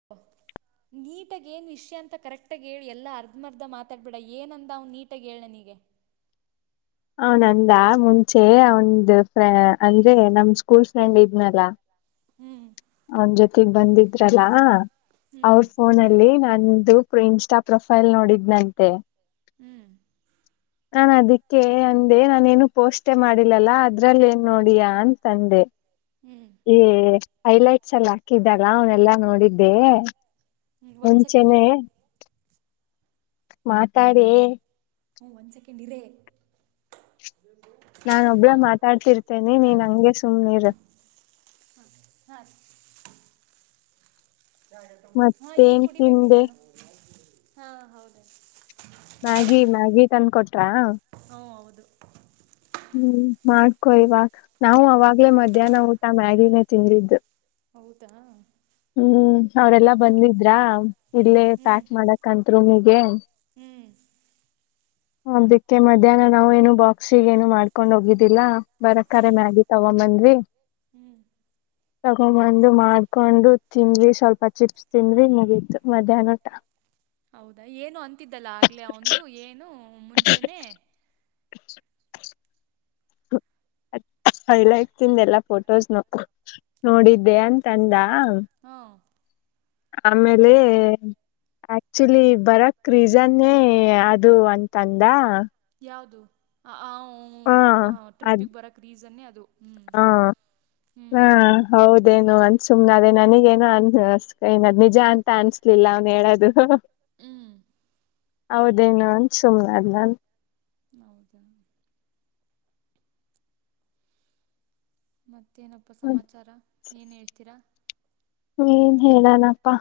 [unintelligible] ನೀಟಾಗಿ ಏನ್ ವಿಷಯ ಅಂತ ಕರೆಕ್ಟಾಗಿ ಹೇಳು ಎಲ್ಲಾ ಅರ್ಧ ಮರ್ದ ಮಾತಾಡ್ಬೇಡ ಏನ ಅಂದ ಅವನು ನೀಟಾಗಿ ಹೇಳ್ನನಿಗೆ ಅವನಂದ ಮುಂಚೆ ಅವಂದ ಫ್ರ ಅಂದ್ರೆ ನಮ್ ಸ್ಕೂಲ್ ಫ್ರೆಂಡ್ ಇದ್ನಲ್ಲ ಹ್ಮ್ ಅವನ್ ಜೊತೆಗ್ ಬಂದಿದ್ರಲ್ಲಾ ಹ್ಞೂ ಅವ್ರ ಫೋನಲ್ಲಿ ನ ನಂದು ಇನ್ಸ್ಟಾ ಪ್ರೊಫೈಲ್ ನೋಡಿದ್ನಂತೆ. ಹ್ಮ್ ನಾನು ಅದಿಕ್ಕೆ ಅಂದೆ ನಾನೇನು ಪೋಸ್ಟ್ ಮಾಡಿಲ್ಲಲ್ಲ ಅದ್ರಲ್ಲಿ ಏನ್ ನೋಡಿಯಾ ಅಂತ ಅಂದೆ ಹ್ಮ್ ಏ ಹೈಲೈಟ್ಸ್ ಎಲ್ಲ ಹಾಕಿದ್ದಲ್ಲ ಅವನೆಲ್ಲಾ ನೋಡಿದ್ದೆ ಹ್ಞೂ ಒಂದು ಸೆಕೆಂಡ್ ಮುಂಚೆನೆ ಇರು ಮಾತಾಡೆ ಹ್ಞ ಒಂದ ಸೆಕೆಂಡ್ ಇರೆ ನಾನ ಒಬ್ಳ ಹಾ [unintelligible] [unintelligible] ಮಾತಾಡ್ತಿರ್ತೇನೆ ಹಾ ನೀನ್ ಹಂಗೆ ಸುಮ್ನಿರು ಹ್ಮ ಹಾ ಹಾ ಈಗ ಮತ್ತೇನ್ ಕುಡಿಬೇಕು ರಿ ತಿಂದೆ ನಾನು ಹಾ ಹೌದ ಮ್ಯಾಗಿ ಮ್ಯಾಗಿ ತಂದ ಕೊಟ್ರಾ ಹ ಹೌದು ಹ್ಮ್ ಮಾಡ್ಕೊ ಇವಾಗ ನಾವು ಅವಾಗ್ಲೇ ಮಧ್ಯಾಹ್ನ ಊಟ ಮ್ಯಾಗಿನೇ ತಿಂದಿದ್ದು ಹೌದಾ ಹ್ಮ್ ಅವ್ರೇಲ್ಲಾ ಹ್ಞೂ ಬಂದಿದ್ರ ಇಲ್ಲೇ ಪ್ಯಾಕ್ ಮಾಡಕತ್ ರೂಮಿಗೆ ಹ್ಮ್ ಅದಿಕ್ಕೆ ಮಧ್ಯಾಹ್ನ ನಾವು ಏನು ಬಾಕ್ಸಿಗೆ ಏನು ಮಾಡ್ಕೊಂಡ್ ಹೋಗಿದ್ದಿಲ್ಲ ಬರಕ್ಕಾರೆ ಮ್ಯಾಗಿ ತಗೊಂಡಬಂದ್ವಿ ಹ್ಮ್ ತಗೊಬಂದು ಮಾಡ್ಕೊಂಡು ತಿಂದ್ವಿ ಸ್ವಲ್ಪ ಚಿಪ್ಸ್ ತಿಂದ್ವಿ ಮುಗೀತು ಮಧ್ಯಾಹ್ನ ಊಟ ಹೌದಾ ಏನು ಅಂತಿದ್ದಲ್ಲ ಆಗ್ಲೆೇ ಒಂದು ಏನು ಮುಂಚೆನೆೇ [unintelligible] [unintelligible] [inaudible] ಹೆಲೈಟ್ಸ್ ಇಂದು ಎಲ್ಲಾ ಫೋಟೋಸ್ ನ ನೋಡಿದ್ದೆ ಅಂತ ಅಂದ ಹಾ ಆಮೇಲೆ ಆಕ್ಚುಲಿ ಬರಕ್ ರೀಸನ್ನೇ ಅದು ಅಂತಂದ ಯಾವುದು ಹ ಹ ಅದ ಟ್ರಿಪ್ಪಿಗೆ ಬರೋಕ್ ರೀಸನ್ನೇ ಅದು ಹ್ಞೂ ಹಾ ಹ್ಞೂ ಹಾ ಹ್ಞೂ ಹ್ಞೂ ಹೌದೇನು ಅಂತ ಸುಮ್ನ ಅದೇ ನನಗೆನು ಅನ್ ಏನ್ ನಿಜ ಅಂತ ಅನ್ಸ್ಲಿಲ್ಲ ಅವ್ನು ಹೇಳದು ಹ್ಮ ಹೌದೇನು ಅಂತ ಸುಮ್ನಾದೆ ನಾನ್ನು ಹೌದಾ ಮತ್ತೇನಪ್ಪ ಸಮಾಚಾರ ಏನು ಹೇಳ್ತೀರಾ ಏನ್ ಹೇಳನಪ್ಪಾ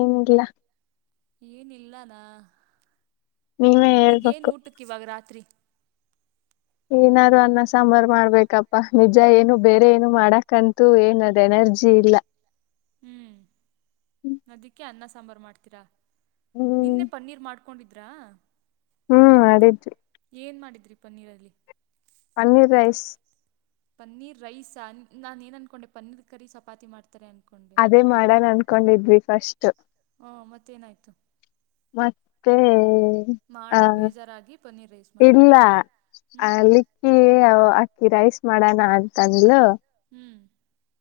ಏನಿಲ್ಲ ಏನಿಲ್ಲಾನ ನೀವೇ ಈಗೇನ್ ಹೇಳ್ಬೇಕು ಊಟಕ್ಕೆ ಇವಾಗ ರಾತ್ರಿ? ಏನಾದ್ರು ಅನ್ನ ಸಾಂಬಾರ್ ಮಾಡ್ಬೇಕಪ್ಪಾ ನಿಜ ಏನು ಬೇರೆ ಏನು ಮಾಡಕಂತೂ ಏನದ್ ಎನರ್ಜಿ ಇಲ್ಲ ಹ್ಮ್ ಅದಕ್ಕೆ ಅನ್ನ ಸಾಂಬಾರ್ ಮಾಡ್ತೀರಾ ಹ್ಮ್ ನಿನ್ನೆ ಪನ್ನೀರ್ ಮಾಡ್ಕ ಕೊಂಡಿದ್ರಾ? ಹ್ಮ್ ಮಾಡಿದ್ವಿ ಏನು ಮಾಡಿದ್ರರಿ ಪನ್ನೀರಲ್ಲಿ ಪನ್ನೀರ್ ರೈಸ್ ಪನ್ನೀರ್ ರೈಸ್ ನಾನು ಏನ್ ಅನ್ಕೊಂಡೆ ಪನ್ನೀರ್ ಕರಿ ಚಪಾತಿ ಮಾಡ್ ತ್ತಾರೆ ಅಂನ್ಕೊಂಡು ಅದೇ ಮಾಡೋಣ ಅನ್ಕೊಂಡಿದ್ವಿ ಫಸ್ಟ್ ಹಾ ಮತ್ತೇನಾಯ್ತು ಮತ್ತೆ ಆ ಮಾಡಕ್ಕೆ ಬೇಜಾರಾಗಿ ಪನ್ನೀರ್ ರೈಸ್ ಇಲ್ಲ ಮಾಡಿದ್ದೀರಾ ಹ್ಞೂ ಅಲಿಕ್ಕಿ ಅಕ್ಕಿ ರೈಸ್ ಮಾಡೋಣ ಅಂತನ್ಲು ಹ್ಮ್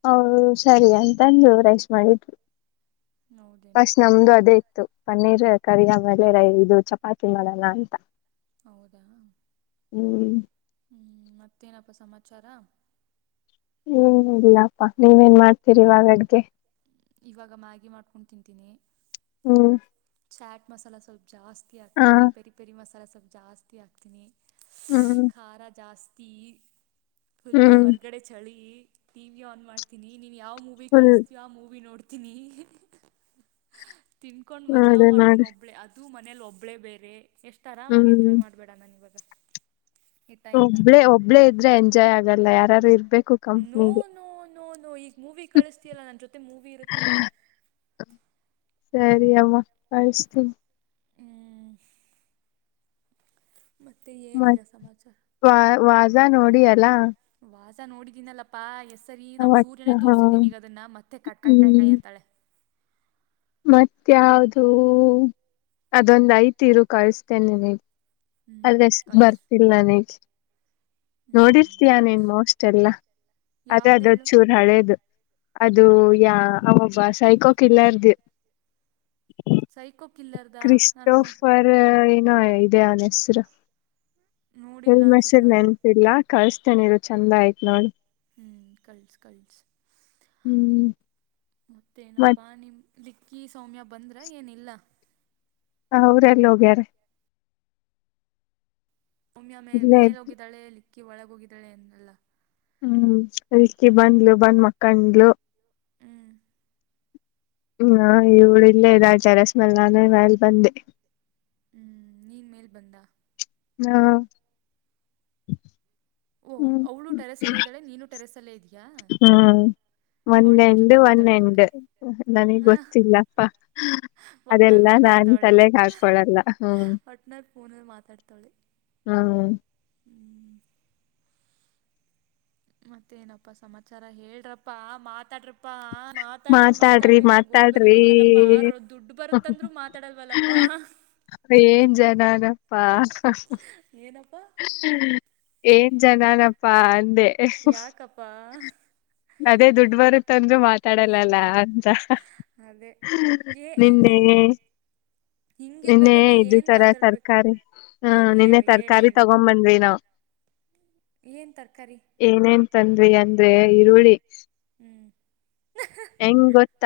ಹ ಸರಿ ಅಂತಂದು ರೈಸ್ ಮಾಡಿದ್ವಿ ಹೌದೇನು ಫಸ್ಟ್ ನಮ್ದು ಅದೇ ಇತ್ತು ಪನ್ನೀರ್ ಕರಿ ಆಮೇಲೆ ರೈ ಇದು ಚಪಾತಿ ಮಾಡಣ ಅಂತ ಹೌದಾ ಹ್ಮ್ ಹ್ಮ ಮತ್ತೇನಪ್ಪಾ ಸಮಾಚಾರ ಹ್ಮ ಏನ್ ಇಲ್ಲಪ್ಪ ನೀವೇನ್ ಮಾಡ್ತೀರಿವಾಗಡ್ಗೆ ಇವಾಗ ಮ್ಯಾಗಿ ಮಾಡ್ಕೊಂಡು ತಿಂತೀನಿ ಹ್ಮ ಚಾಟ್ ಮಸಾಲ ಸ್ವಲ್ಪ ಜಾಸ್ತಿ ಹ ಹಾಕ್ತೀನಿ ಪೆರಿ ಪೆರಿ ಮಸಾಲ ಸ್ವಲ್ಪ ಜಾಸ್ತಿ ಹಾಕ್ತೀನಿ. ಹ್ಮ ಖಾರ ಜಾಸ್ತಿ ಫುಲ್ ಹ್ಮ್ ಹೊರಗಡೆ ಚಳಿ ಟಿ ವಿ ಆನ್ ಮಾಡ್ತೀನಿ ನೀನು ಯಾವ ಮೂವಿ ಫುಲ್ ಕಳಿಸ್ತೀಯೋ ಆ ಮೂವಿ ನೋಡ್ತೀನಿ ತಿಂದಕೊಂಡು ಮಜಾ ಮಾಡ ಮಾಡ ಮಾಡ್ತೀನಿ ಒಬ್ಬಳೇ ಅದು ಮನೇಲಿ ಒಬ್ಬಳೇ ಬೇರೆ ಎಷ್ಟು ಆರಾಮಾಗಿ ಹ್ಮ್ ಎಂಜಾಯ್ ಮಾಡ್ಬೇ ಧಾನಾನಾ ಈವಾಗ ಒಬ್ಬಳೇ ಒಬ್ಳೇ ಇದ್ರೆ ಎಂಜಾಯ್ ಆಗಲ್ಲ ಯಾರಾರು ಇರ್ಬೇಕು. ನೋ ಕಂಪ್ನಿಗೆ ನೋ ನೋ ನೋ ಈಗ ಮೂವಿ ಕಳಿಸತಿಯಲ್ಲಾ ನನ್ನ ಜೊತೆ ಮೂವಿ ಇರುತ್ತೆ ಇವಾಗ ಸರಿ ಅಮ್ಮ ಕಳ್ಸ್ತೀನಿ ಹ್ಮ್ ಮತ್ತೆ ಮತ್ ಏನ್ನಿಲ್ಲ ಸಮಾಚಾರ ವಾ ವಾಜಾ ನೋಡಿ ಅಲ್ಲಾ ವಾಸ ನೋಡಿದನಲ್ಲಪ್ಪ ಪ್ಪಾ ಹೆಸ್ ಸರಿ ನಮ್ ಅವತ್ ಸೂರ್ಯನೇ ಹಾ ತೋರ್ಸಿದ್ನಿ ಈಗ ಅದನ್ನ ಮತ್ತ ಕಟ್ಕಾಯಿ ಕಾಯಿ ಕಾಯಿ ಅಂತಳೆ ಮತ್ತ ಯಾವ್ದೂ ಅದೊಂದ ಐತ್ ಇರು ಕಳಸ್ತೇನೆ ಹ್ಮ್ ಅದೇ ಕಳ್ಸು ಬರ್ತಿಲ್ಲ ನನಗ್ ಹ್ಮ್ ನೋಡಿರ್ತೀಯಾ ನೀನ್ ಕಳ್ಸು ಮೋಸ್ಟ್ ಎಲ್ಲ ಅದೇ ಯಾವ್ದ ಅದ ಹೇಳು ಚೂರ್ ಹಳೇದು ಅದು ಯಾ ಅವೊಬ್ಬ ಸೈಕೋ ಕಿಲ್ಲಾರ್ದು ಸೈಕೋ ಕಿಲ್ಲರ್ದ ನಾನು ನೋಡಿ ಏನ [unintelligible] ಇದೆ ಅವ್ನ್ ಹೆಸರು ನೋಡಿಲ್ಲ ಅನ್ಸುತ್ತೆ [unintelligible] ನಾನು [unintelligible] ಇಲ್ಲ ಕಳಸ್ತೇನೆ ಇರು ಚಂದ ಆಯ್ತೆ ನೋಡು ಹ್ಮ್ ಕಲ್ಸ್ ಕಲ್ಸ್ ಹ್ಮ್ ಮತ್ತೇನಪ್ಪ ಮತ್ ನಿಮ್ ಕ್ಕಿ ಸೌಮ್ಯ ಬಂದ್ರ ಏನಿಲ್ಲ ಹ ಅವ್ರ ಎಲ್ಲಿ ಹೋಗ್ಯಾರಾ ಸಮ್ಯ ಮೇ ಇಲ್ಲೇ ಇದ್ ಮೇಲೆೋಗಿದ್ದಾಳೆ ಲಿಕ್ಕಿ ಒಳಗೋಗಿದ್ದಾಳೆ ಅನ್ನಲ್ಲ ಹ್ಮ್ ಅಲ್ಕಿ ಬಂದ್ಲು ಬಂದ್ ಮಕ್ಕಂಡ್ಲು ಹ್ಮ ಹ ಇವಳ ಇಲ್ಲೇ ಇದ್ದಾಳೆ ಟೇರೆಸ್ ಮೇಲೆ ನಾನೇ ಮೇಲೆ ಬಂದೆ ನೀನು ಮೇಲ್ ಬಂದ ಹಾ ಓ ಹ್ಮ್ ಅವಳು ಟೆರೆಸ್ ಅಲ್ಲೆ ಇದ್ದಳೆ ನೀನು ಟರೆಸ್ ಅಲ್ಲೆ ಇದೆಯ ಹ್ಮ ಒಂದ್ ಎಂಡ್ ಜೊತೆ ಒನ್ ಮಾತಾಡ್ತಾವಳೆ ಎಂಡ್ ನನಗ್ ಹಾಂ ಗೊತ್ತಿಲ್ಲಪ್ಪ ಒಟ್ನಲ್ಲಿ ಅದೆಲ್ಲಾ ನಾನ್ ಮಾತಾಡ್ತಾವಳೆ ತಲೆಗೆ ಹಾಕೊಳಲ್ಲ ಹ್ಮ್ ಒಟ್ನಲ್ಲಿ ಫೋನಲ್ಲಿ ಹ ಹ್ಮ್ ಮತ್ತೇನಪ್ಪಾ ಸಮಾಚಾರ ಹೇಳ್ರಪ್ಪಾ ಮಾತಾಡ್ರಪ್ಪಾ ಮಾತಾಡ್ರಿ ಮಾತಾಡ್ರಿ ಅಂತ ಗೋಗರಿ ಬೇಕಲ್ಲಪ್ಪ ಆರ ದುಡ್ಡು ಬರುತ್ತಾನ್ದ್ರೂ ಮಾತಾಡಲ್ವಲ್ಲಪ್ಪ ಏನ್ ಜನಗಳಪ್ಪಾ ಏನಪ್ಪಾ ಏನ್ ಜನಾನಪ್ಪಾ ಅಂದೆ ಯಾಕಪ್ಪಾ ಅದೇ ದುಡ್ದ್ ಬರು ತಂದು ಮಾತಾಡಲ್ಲಲ್ಲ ಅಂತ ಅದೇ ಏ ನಿನ್ನೆ ಹಿಂಗ್ ನಿನ್ನೆ ಹಿಂಗಿರ್ಬೇಕಾದ್ರೆ ಇದು ಏನ್ ತರಕಾರಿ ಮಾತಾಡ್ಬೇಕು ತರ್ಕಾರಿ ಹ್ಮು ಹ ನಿನ್ನೆ ಹೇಳು ಹೇಳು ತರಕಾರಿ ತಗೋ ಬಂದ್ವಿ ನಾವು. ಏನು ತರಕಾರಿ ಏನೇನ್ ತಂದೆ ಅಂದೆ ಈರುಳ್ಳಿ. ಹ್ಮ್ ಹೆಂಗ್ ಗೊತ್ತ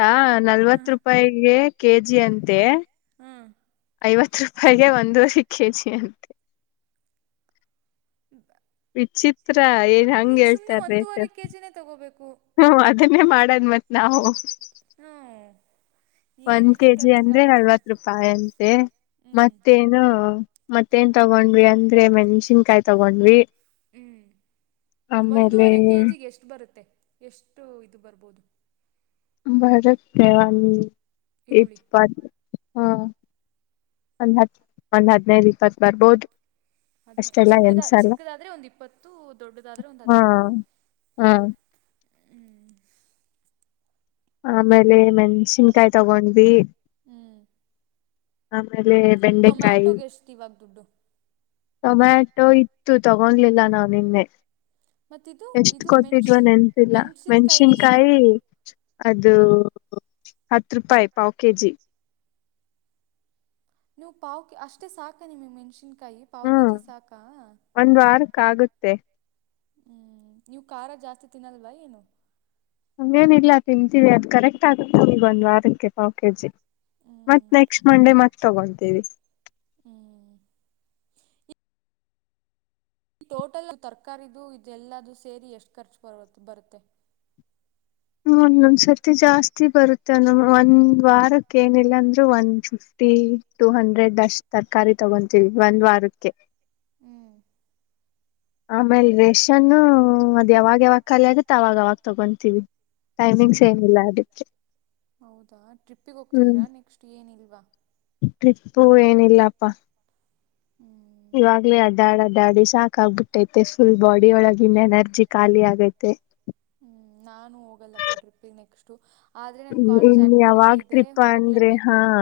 ಹ ನಲವತ್ತು ರೂಪಾಯಿಗೆ ಕೆಜಿ ಅಂತೆ. ಹು ಐವತ್ತು ರೂಪಾಯಿಗೆ ಒಂದೂವರಿ ಕೆಜಿ ಅನ್ನು ಇಗ ವಿಚಿತ್ರ ಏನ್ ಹಂಗ್ ಹೇಳ್ತಾರ್ ರೇಟ್. ಒಂದೂವರೆ ಕೆ ಜಿನೇ ತಗೋಬೇಕು ಹ್ಮ ಅದನ್ನೇ ಮಾಡದ್ ಮೇಕ್ ನಾವು. ಹ್ಮ್ಮ್ ಒಂದ್ ಕೆಜಿ ಅಂದ್ರೆ ನಲ್ವತ್ ರೂಪಾಯಿ ಅಂತೆ ಹ್ಮ್ ಮತ್ತೇನು ಮತ್ತೇನ್ ತಗೊಂಡ್ವಿ ಅಂದ್ರೆ ಮೆಣಸಿನಕಾಯಿ ತಗೊಂಡ್ವಿ. ಹ್ಮ್ ಆಮೇಲೆ ಒಂದೂವರೆ ಕೆಜಿಗೆ ಎಷ್ಟು ಬರುತ್ತೆ ಎಷ್ಟು ಇದು ಬರ್ಬೋದು. ಬೆಳಗ್ಗೆ ದ್ರಾವು ಲಿಚ್ ಈರುಳ್ಳಿ ಪಾಬು ಹ್ಮು. ಒಂದ್ ಹತ್ ಒಂದ್ ಹದ್ನೈದು ಇಪ್ಪತ್ ಬರ್ಬೋದು. ಹದ್ನೈದು ಅಷ್ಟೆಲ್ಲ ಚಿಕ್ಕದ ಎನ್ಸಲ್ಲ ಚಿಕ್ಕದಾದ್ರೆ ಒಂದ್ ಇಪ್ಪತ್ತು ದೊಡ್ಡದಾದ್ರೆ ಒಂದು ಹಾ ಹದಿನೈದ. ಹಾ ಆಮೇಲೆ ಮೆಣ್ಸಿನ್ಕಾಯಿ ತಗೊಂಡ್ವಿ. ಹ್ಮ್ ಆಮೇಲೆ ಬೆಂಡೆಕಾಯಿ ಟೊಮ್ಯಾಟೊಗೆ ಎಷ್ಟು ಇವಾಗ ದುಡ್ಡು ಟೊಮ್ಯಾಟೊ ಇತ್ತು ತಗೊಂಡ್ ಲ್ಲಿಲ್ಲ ನಾವು ಇಲ್ಪಿ. ಮತ್ತಿದು ಎಷ್ಟು ಇದು ಮೆಣ್ಸ್ ಕೊಟ್ಟಿದ್ಯೋ ನೆನಪಿಲ್ಲ ಮೆಣ್ಸಿನ್ಕಾಯಿಗೆ ಎಷ್ಟು ಮೆಣಸಿನಕಾಯಿ. ಅದು ಹತ್ತು ರೂಪಾಯಿ ಪಾವ್ ಕೆಜಿ. ನೀವು ಪಾವು ಕೆ ಅಷ್ಟು ಸಾಕಾ ನಿಮ್ಮ ಮೆಣಸಿನಕಾಯಿ ಪಾವು ಹ್ಮ್ ಕೆಜಿ ಸಾಕಾ. ಒಂದ್ ವಾರಕ್ಕೆ ಆಗುತ್ತೆ. ಹ್ಮ್ ನೀವು ಖಾರ ಜಾಸ್ತಿ ತಿನ್ನಲ್ವಾ ಏನು. ಹಂಗೇನಿಲ್ಲ ತಿಂತೀವಿ ಅದು ಕರೆಕ್ಟ್ ಆಗುತ್ತೆ ಈಗ ಒಂದ್ ವಾರಕ್ಕೆ ಪಾವ್ ಕೆಜಿ. ಹ್ಞೂ ಮತ್ ನೆಕ್ಸ್ಟ್ ಮಂಡೇ ಮತ್ ತಗೊಂತೀವಿ. ಹ್ಮ್ಮ್ ಟೋಟಲಿ ತರಕಾರಿದು ಇದೆಲ್ಲದು ಸೇರಿ ಎಷ್ಟ್ ಖರ್ಚು ಬರು ಬರುತ್ತೆ. ಒಂದೊಂದು ಸರ್ತಿ ಜಾಸ್ತಿ ಬರುತ್ತೆ ನಮ್ಮು. ಒಂದ್ ವಾರಕ್ಕೆ ಏನಿಲ್ಲ ಅಂದ್ರೆ ಒಂದು ಫಿಫ್ಟಿ ಟೂ ಹಂಡ್ರೆಡ್ ಅಷ್ಟೆ. ತರಕಾರಿ ತಗೊಂತೀವಿ ಒಂದ್ ವಾರಕ್ಕೆ. ಹ್ಮು ಆಮೇಲ್ ರೇಷನ್ನು ಅದ್ ಯಾವಾಗ ಯಾವಾಗ ಖರೆ ಆಗುತ್ತಾ ಅವಾಗ ಅವಾಗ ತಗೊಂತೀವಿ. ಟೈಮಿಂಗ್ಸ್ ಹ್ಮ ಏನಿಲ್ಲ ಅದಕ್ಕೆ ಹೌದಾ ಟ್ರಿಪ್ಪಿಗೆ ಹ್ಮ್ ಹೋಗ್ತೀರಾ ನೆಕ್ಸ್ಟ್ ಏನು ಇಲ್ವಾ. ಟ್ರಿಪ್ಪು ಇಲ್ಲಪ್ಪಾ. ಹ್ಮ್ ಇವಾಗಲೇ ಅಡ್ಡಾಡ್ ಅಡ್ಡಾಡಿ ಸಾಕ್ ಆಗ್ಬಿಟೈತೆ ಫುಲ್ ಬಾಡಿ ಒಳಗಿನ್ ಎನರ್ಜಿ ಖಾಲಿ ಆಗೈತೆ. ಹ್ಮ್ ನಾನು ಹೋಗಲ್ಲಪ್ಪ ಟ್ರಿಪಿಗೆ ನೆಕ್ಸ್ಟ್ ಆದರೆ ನನ್ನ ಕಾಲೇಜ್ ಇನ್ ಆ್ಯಕ್ಟಿವಿಟಿ ಯಾವಾಗ ಇದೆ ಟ್ರಿಪ್ ಅಂದ್ರೆ ಹೋಗಲೇಬೇಕು ಹಾ ನಾನು.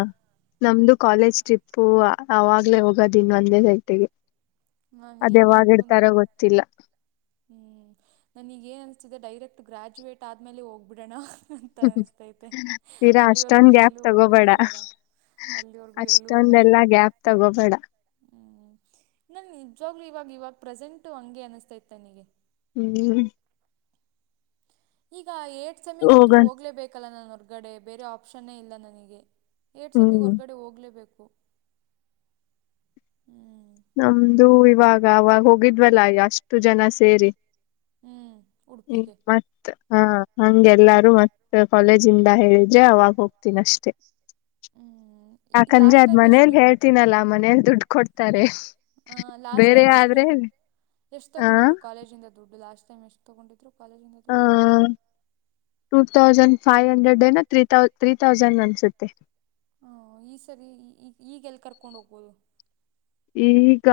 ನಮ್ದು ಕಾಲೇಜ್ ಟ್ರಿಪ್ಪು ಆವಾಗ್ಲೇ ಹೋಗೋದ ಇನ್ ಒಂದೇ ಗಂಟೆಗೆ. ನಾನು ಅದು ಏನು ಯಾವಾಗ್ ಅನ್ಕೊಂಡ ಇಡ್ತಾರೋ ಗೊತ್ತಿಲ್ಲ. ಹ್ಞೂ ನನೀಗ್ ಏನ್ ಅನಿಸ್ತಿದೆ ಡೈರೆಕ್ಟ್ ಗ್ರ್ಯಾಜುಯೇಟ್ ಆದ್ಮೇಲೆ ಹೋಗ್ಬಿಡಣ ಅಂತ ಅನ್ಸ್ತೈತೆ ತೀರಾ ಅಲ್ಲಿವರ್ಗೂ ಅಷ್ಟೊಂದ್ ಗ್ಯಾಪ್ ಎಲ್ಲೂ ತಗೋಬೇಡ ಹೋಗೋದೆ ಬೇಡ. ಅಲ್ಲಿವರ್ಗೂ ಎಲ್ಲೂ ಹೋಗದ ಅಷ್ಟೊಂದೆಲ್ಲಾ ಬೇಡ. ಗ್ಯಾಪ್ ತಗೋಬೇಡ ಹ್ಮ್ ನನ್ ನಿಜವಾಗ್ಲು ಇವಾಗಿವಾಗ ಪ್ರೆಸೆಂಟು ಹಂಗೆ ಅನ್ಸ್ತೈತ್ ನನಿಗೆ. ಹ್ಮ್ ಈಗ ಏಟ್ ಸೆಮ್ಮಿಗಂತೂ ಹೋಗನ್ ಹೋಗ್ಲೇಬೇಕೇಲ್ಲ ನಾನ ಹೊರ್ಗಡೆ ಬೇರೆ ಆಪ್ಷನ್ನೇ ಇಲ್ಲ ನನಿಗೆ ಏಟ್ ಸೆಮ್ಮಿಗ್ ಹ್ಮ್ ಹೊರ್ಗಡೆ ಹೋಗ್ಲೇಬೇಕು ನಮ್ದು ಇವಾಗ ಅವಾಗ ಹೋಗಿದ್ವಲ್ಲ ಅಷ್ಟು ಜನ ಸೇರಿ. ಹ್ಞೂ ಹ್ಮ ಉಡುಪಿಗೆ ಮತ್ತ ಹಂಗೆಲ್ಲಾರು ಮತ್ತೆ ಕಾಲೇಜಿಂದ ಹೇಳಿದ್ರೆ ಅವಾಗ್ ಹೋಗ್ತೀನಷ್ಟೆ ಹ್ಞೂ ಯಾಕಂದ್ರೆ ಲಾಸ್ಟ್ ಅದ್ ಟೈಮ್ ಮನೇಲಿ ಎಷ್ಟು ಹೇಳ್ತೀನಲ್ಲಾ ಮನೇಲಿ ದುಡ್ ಕೊಡ್ತಾರೆ. ಹಾ ಲಾಸ್ಟ್ ಬೇರೆ ಟೈಮ್ ಎಷ್ಟು ಆದ್ರೆ ಎಷ್ಟು ಆ ತಗೊಂಡಿದ್ರು ಕಾಲೇಜಿಂದ ದುಡ್ಡು ಲಾಸ್ಟ್ ಟೈಮ್ ಎಷ್ಟ್ ತಗೊಂಡಿದ್ರು. ಕಾಲೇಜಿಂದ ಆ ದುಡ್ಡು ಟೂ ತೌಸಂಡ್ ಫೈವ್ ಹಂಡ್ರೆಡ್ ಏನ ತ್ರೀ ತೌ ತ್ರೀ ತೌಸಂಡ್ ಅನ್ಸುತ್ತೆ. ಹೊ ಈ ಸರಿ ಈ ಈಗೆಲ್ ಕರ್ಕೊಂಡ್ ಹೋಗ್ಬೋದು ಈಗ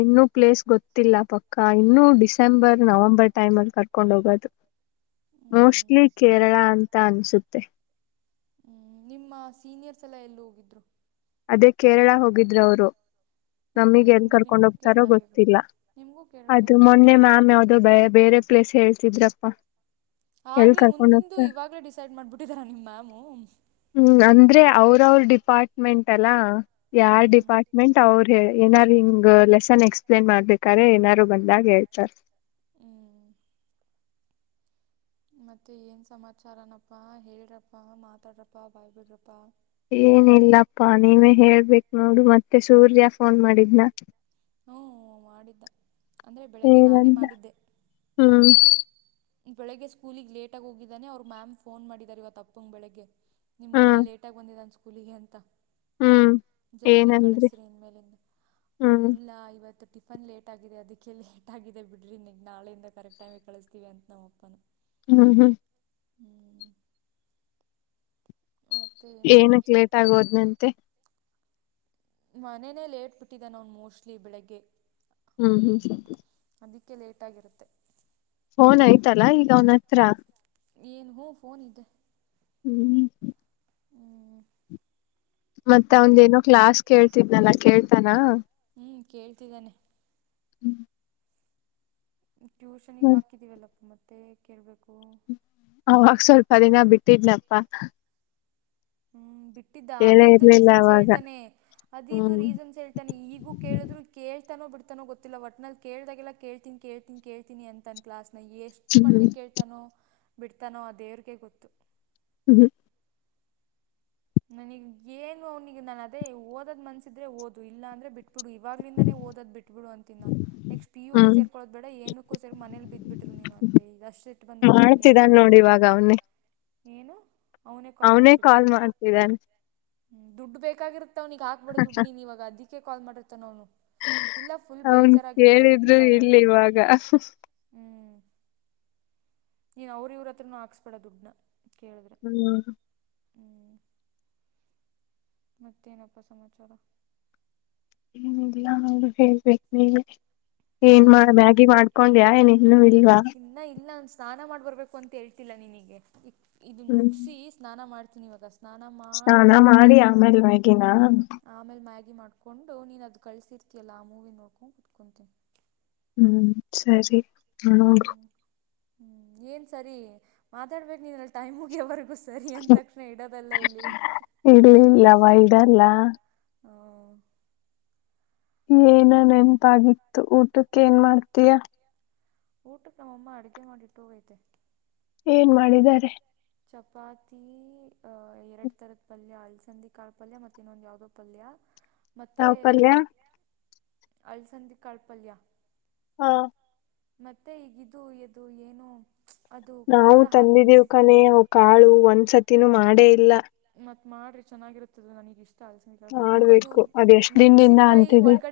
ಇನ್ನು ಪ್ಲೇಸ್ ಗೊತ್ತಿಲ್ಲ ಪಕ್ಕ ಇನ್ನು ಡಿಸೆಂಬರ್ ನವಂಬರ್ ಟೈಮಲ್ ಕ ಕರ್ಕೊಂಡ್ ಹೋಗೋದು ಹ್ಞೂ ಮೋಸ್ಟ್ಲಿ ಕೇರಳ ಅಂತ ಅನ್ಸುತ್ತೆ. ಹ್ಮ್ ನಿಮ್ಮ ಸೀನಿಯರ್ಸ್ ಎಲ್ಲಾ ಎಲ್ ಹೋಗಿದ್ರು ಅದೇ ಕೇರಳ ಹೋಗಿದ್ರವ್ರು, ಹ್ಮ್ ನಮಿಗ್ ಎಲ್ ಹಂಗಾರ ಕರ್ಕೊಂಡ್ ನಿಮಗೂ ಹೋಗ್ತಾರೋ ಕೇರಳಗೆ ಗೊತ್ತಿಲ್ಲ ನಿಮಗೂ ಕೇರಳಗೆ ಅದು ಕರ್ಕೊಂಡು ಮೊನ್ನೆ ಹೋಗ್ತಾರೆ ಮ್ಯಾಮ್ ಮತ್ತೆ ಯಾವ್ದೋ ಬ ಬೇರೆ ಪ್ಲೇಸ್ ಹೇಳ್ತಿದ್ರಪ್ಪಾ ಎಲ್ ಆಗ್ಲೇ ಕರ್ಕೊಂಡ್ ಮುಂದಿಂದು ಹೋಗ್ತಾರ ಇವಾಗ್ಲೇ ಡಿಸೈಡ್ ಮಾಡ್ಬಿಟ್ಟಿದರಾ ನಿಮ್ ಮ್ಯಾಮು. ಹ್ಮ್ ಅಂದ್ರೆ ಅವ್ರ್ ಅವ್ರ್ ಡಿಪಾರ್ಟ್ಮೆಂಟ್ ಅಲ್ಲಾ ಯಾರ್ ಹ್ಮ್ ಡಿಪಾ ಮೆಂಟ್ ಅವ್ರು ಏನಾರು ಹಿಂಗ್ ಲೆಸನ್ ಎಕ್ಸ್ಪ್ಲೇನ್ ಮಾಡ್ಬೇಕಾದ್ರೆ ಏನಾರು ಬಂದಾಗ ಹೇಳ್ತಾರೆ. ಹ್ಮ್ ಮತ್ತೆ ಏನ್ ಸಮಾಚಾರನಪ್ಪ ಹೇಳ್ರಪ್ಪ ಮಾತಾಡ್ರಪ್ಪ ಬಾಯ್ ಬಿಡ್ರಪ್ಪ. ಏನಿಲ್ಲಪ್ಪಾ ನೀವೇ ಹೇಳ್ಬೇಕ್ ನೋಡು ಮತ್ತೆ ಸೂರ್ಯ ಫೋನ್ ಮಾಡಿದ್ನ. ಹ್ಞೂ ಮಾಡಿದ್ದ ಅಂದ್ರೆ ಬೆಳಿಗ್ಗೆ ನಾನೇ ಮಾಡಿದ್ದೆ ಹ್ಮ ಬೆಳಗ್ಗೆ ಸ್ಕೂಲಿಗ್ ಲೇಟಾಗ್ ಹೋಗಿದನೆ ಅವ್ರ್ ಮ್ಯಾಮ್ ಫೋನ್ ಮಾಡಿದಾರೆ ಇವತ್ತು ಅಪ್ಪಂಗ್ ಬೆಳಗ್ಗೆ. ನಿಮ್ಮ ಹುಡ್ಗ ಹ್ಮ್ ಲೇಟಾಗ್ ಬಂದಿದ್ದಾನ್ ಸ್ಕೂಲಿಗೆ ಅಂತ ಹ್ಮ್ ಜಲ್ದಿ ಏನಂದ್ರಿ ಕಳ್ಸ್ರಿ ಇನ್ ಮೇಲಿಂದ ಹ್ಮ ಹ್ಮ್ ಇಲ್ಲ ಇವತ್ತು ಟಿಫನ್ ಲೇಟ್ ಆಗಿದೆ ಅದಿಕ್ಕೆ ಲೇಟ್ ಆಗಿದೆ ಬಿಡ್ರಿ ನಿಗ್ ನಾಳೆಯಿಂದ ಕರೆಕ್ಟ್ ಟೈಮ್ಗೆ ಕಳಿಸ್ತೀವಿ ಅಂತ್ ನಮ್ಮ ಅಪ್ಪ. ಹ್ಮ್ ಹ್ಮ್ ಮತ್ತು ಏನಪ್ಪ ಏನುಕ್ ಲೇಟಾಗೋದ್ನಂತೆ. ಮನೆನೆ ಲೇಟ್ಬಿಟ್ಟಿದನ್ ಅವ್ನ್ ಮೋಸ್ಟ್ಲಿ ಬೆಳಿಗ್ಗೆ. ಹ್ಮ್ ಹ್ಮ್ ಅದಿಕ್ಕೆ ಲೇಟಾಗಿರುತ್ ಫೋನ್ ಐತಲ ಈಗ್ ಅವ್ನ್ ಹತ್ರ ಏನ್ ಹೂ ಫೋನ್ ಇದ್ ಹ್ಮ್ ಹ್ಞೂ ಮತ್ತೆ ಮತ್ತೇನು ಅವ್ನ್ದೇನೋ ಕ್ಲಾಸ್ ಕೇಳ್ತಿದ್ನಲ್ಲ ಕೇಳ್ತಾನ? ಹ್ಞೂ ಕೇಳ್ತಿದನೆ ಹ್ಮ್ ಟ್ಯೂಷನ್ನಿಗ್ ಹಾಕಿದೀವಲ್ಲ ಮತ್ತೆ ಕೇಳ್ಬೇಕು ಅವಾಗ್ ಸ್ವಲ್ಪ ದಿನ ಬಿಟ್ಟಿದ್ನಪ್ಪ ಹ್ಮ್ ಬಿಟ್ಟಿದ್ದ ಅದ ಹೇಳೇ ಇದು ಇರ್ಲಿಲ್ಲ ರೀಸನ್ಸ್ ಅವಾಗ ಹೇಳ್ತಾನೆ ಅದ ಇದು ಹ್ಮ್ ರೀಸನ್ಸ್ ಹೇಳ್ತ. ತ ಈಗೂ ಕೇಳಿದ್ರು ಕೇಳ್ತಾನೋ ಬಿಡ್ತಾನೋ ಗೊತ್ತಿಲ್ಲ ವಟ್ ನಲ್ಲಿ ಕೇಳ್ದಾಗೆಲ್ಲ ಕೇಳ್ತೀನ್ ಕೇಳ್. ಕೇಳ್ತೀನಿ ಅಂತಂದು ಕ್ಲಾಸ್ನ ಎಷ್ಟು ಹ್ಮ್ ಮಟ್ಟಿಗೆ ಕೇಳ್ತಾನೋ ಬಿಡ್ತಾನೋ ಅ ದೇವ್ರಿಗೆ ಗೊತ್ತು. ಹ್ ಹ್. ನನಗ್ ಏನು ಅವ್ನಿಗೆ ನಾನ ಅದೇ ಓದ್ ಮನ್ಸಿದ್ರೆ ಓದು ಇಲ್ಲ ಅಂದ್ರೆ ಬಿಟ್ಬಿಡು ಇವಾಗ್ಲಿಂದಾನೇ ಓದ್ ಬಿಟ್ಟ. ಇಟ್ಬ ಬಿಡು ಅಂತೀ ನಾನು. ನೆಸ್ಟ್ ಪಟಿ ಹೂ ಹ್ಮ್ ಸೇರ್ಕೊಳ್ಳೋದ ಬೇಡ ಏನಕ್ಕೋ ಸರಿ ಮೇಲಿ ಬ್ ಬಿಟ್ರು ನೀನು ಅಂತೆ ಈ ಅಷ್ಟ ಇಟ್ ಬಂದಬ ಬಿಡೆ ನನಗರು ಮಾಡ್ತಿದಾನ ಒಂದ. ನೋಡಿ ಇವಾಗ ಅವನ್ನೆ. ಇನು. ಅವನೇ ಕಾಲ್ ಮಾಡ್ತಿದ್ದಾನ. ಹ್ಮ ದುಡ್ ಬೇಕಾಗಿತ್ತ ಅವನಿಗೆಗ ಹಾಕ್ಬಿಡು ದುಡ್ ನೀನ್ ಇವಾಗ ಅದಕ್ಕೆ ಕಾ ಮಾಡಿರ್ತಾನ ಅವ್ನು. ಇಲ್ಲ ಫುಲ್ ಅವನ್ ಬೇಜಾರಾಗಿರುತ್ತೆ ಅದಕ್ಕೆ ಕೇಳಿದ್ರು ಕಾಲ್ ಇಲ್ಲ ಮಾಡಿರ್ತೀನಿ. ಇವಾಗ ಹ್ಮ್ ನೀನ್ ಅವ್ರ ಇವ್ರ ಹತ್ರನು ಹಾಕ್ಸ್ಬೇಡ ದುಡ್ನ ಕೇಳಿದ್ರೆ. ಹ್ಮ್. ಹ್ಮ. ಮತ್ತೇನಪ್ಪ ಸಮಾಚಾರ. ಏನಿದಿಲ್ಲ ನ ಹೇಳ್ಬೇಕು ನೀಗೆ. ಏನ್ ಮಾಡ ನಾವೇನು ಹೇಳೋದು ಮ್ಯಾಗಿ ಮಾಡ್ಕೊಂಡ ಯ ಏನ್ ಇನ್ನು ಇಡವಾ. ನಾಇಲ್ಲ ಒಂದು ಸ್ನಾನ ಮಾಡ್ ಬರ್ಬೇಕು ಅಂತ ಹೇಳ್ತಿಲ್ಲ ನಿನಗೆ. ಇದನ್ನ ಹ್ಮ್ ಮುಗಿಸಿ ಸ್ನಾನ ಮಾಡ್ತೀನಿ ಇವಾಗಷ್ಟ. ಹ ನಾ ಮಾಡಿ ಆಮೇಲೆ ಮಗಿನ. ಆಮೇಲೆ ಮ್ಯಾಗಿ ಮಾಡ್ಕೊಂಡು ನೀನು ಅದು ಕಳಿಸಿರ್ತೀಯಲ್ಲ ಆ ಮೂವಿನ ನೋಡ್ಕೊಂಡು ಕುತ್ಕೊತೀನಿ. ಹ್ಮ್ ಸರಿ ನೋಡ. ಹ್ಮ್ ಹ್ಮ್ ಏನ್ ಸರಿ ಮಾತಾಡ್ಬೇಕೇು ನೀನಲ್ಲ ಟೈಮ್ ಮುಗಿಯವರ್ಗೂ. ಸರಿ ಅಂದ ತಕ್ಷಣ ಇಡೋದಲ್ಲ ಇಲ್ಲಿ. ಇಡ್ಲಿ ಇಲ್ಲವಾ ಇಡಲ್ಲ ಹಾ. ಏನ ನೆನಪಾಗಿತ್ತು ಊಟಕ್ಕೆ ಏನ್ ಮಾಡ್ತೀಯಾ. ಊಟಕ್ಕೆ ನಮ್ಮಮ್ಮ ಅಡುಗೆ ಮಾಡಿಟ್ಟು ಹೋಗೈತೆ. ಏನ್ ಮಾಡಿದ್ದಾರೆ. ಚಪಾತಿ ಅಹ ಎರಡ್ ತರದ ಪಲ್ಯ ಅಲ್ಸಂದಿ ಕಾರ್ ಪಲ್ಯ ಮತ್ತೆ ಇನ್ನೊಂದು ಯಾವವುದೋ ಪಲ್ಯ. ಮತ್ತೆ ನಾವ್ ಪಲ್ಯ ಅಳ್ಸಂದಿ ಕಾಳ್ಪಲ್ಯ. ಹಾ ಮತ್ತೆ ಈಗಿದು ಇದು ಏನು. ಅದು ನಾವು ಖಾರ ಹಾಕಿ ತಂದಿದ್ದೀವ್ ಮೆಣಸಿ ಕಾನೆ ಅವ್ ಕಾಳು ಒಂದ್ಸತಿನೂ ಮಾಡೇ ಇಲ್ಲ. ಮತ್ ಮಾಡ್ರಿ ಚೆನ್ನಾಗಿರುತ್ತದ ನನಗ್ ಇಷ್ಟ ಅಲಸಿನ ಕಳ್ಪದೆ ಮತ್ ಅದು ಮಾಡ್ಬೇಕು ಅದ್ ಎಷ್ಟ್ ದಿನದಿಂದ ಮೆಣಸಿನನ್ಕಾಯಿ ಅಂತಿದಿ ಒಳಗಡೆ.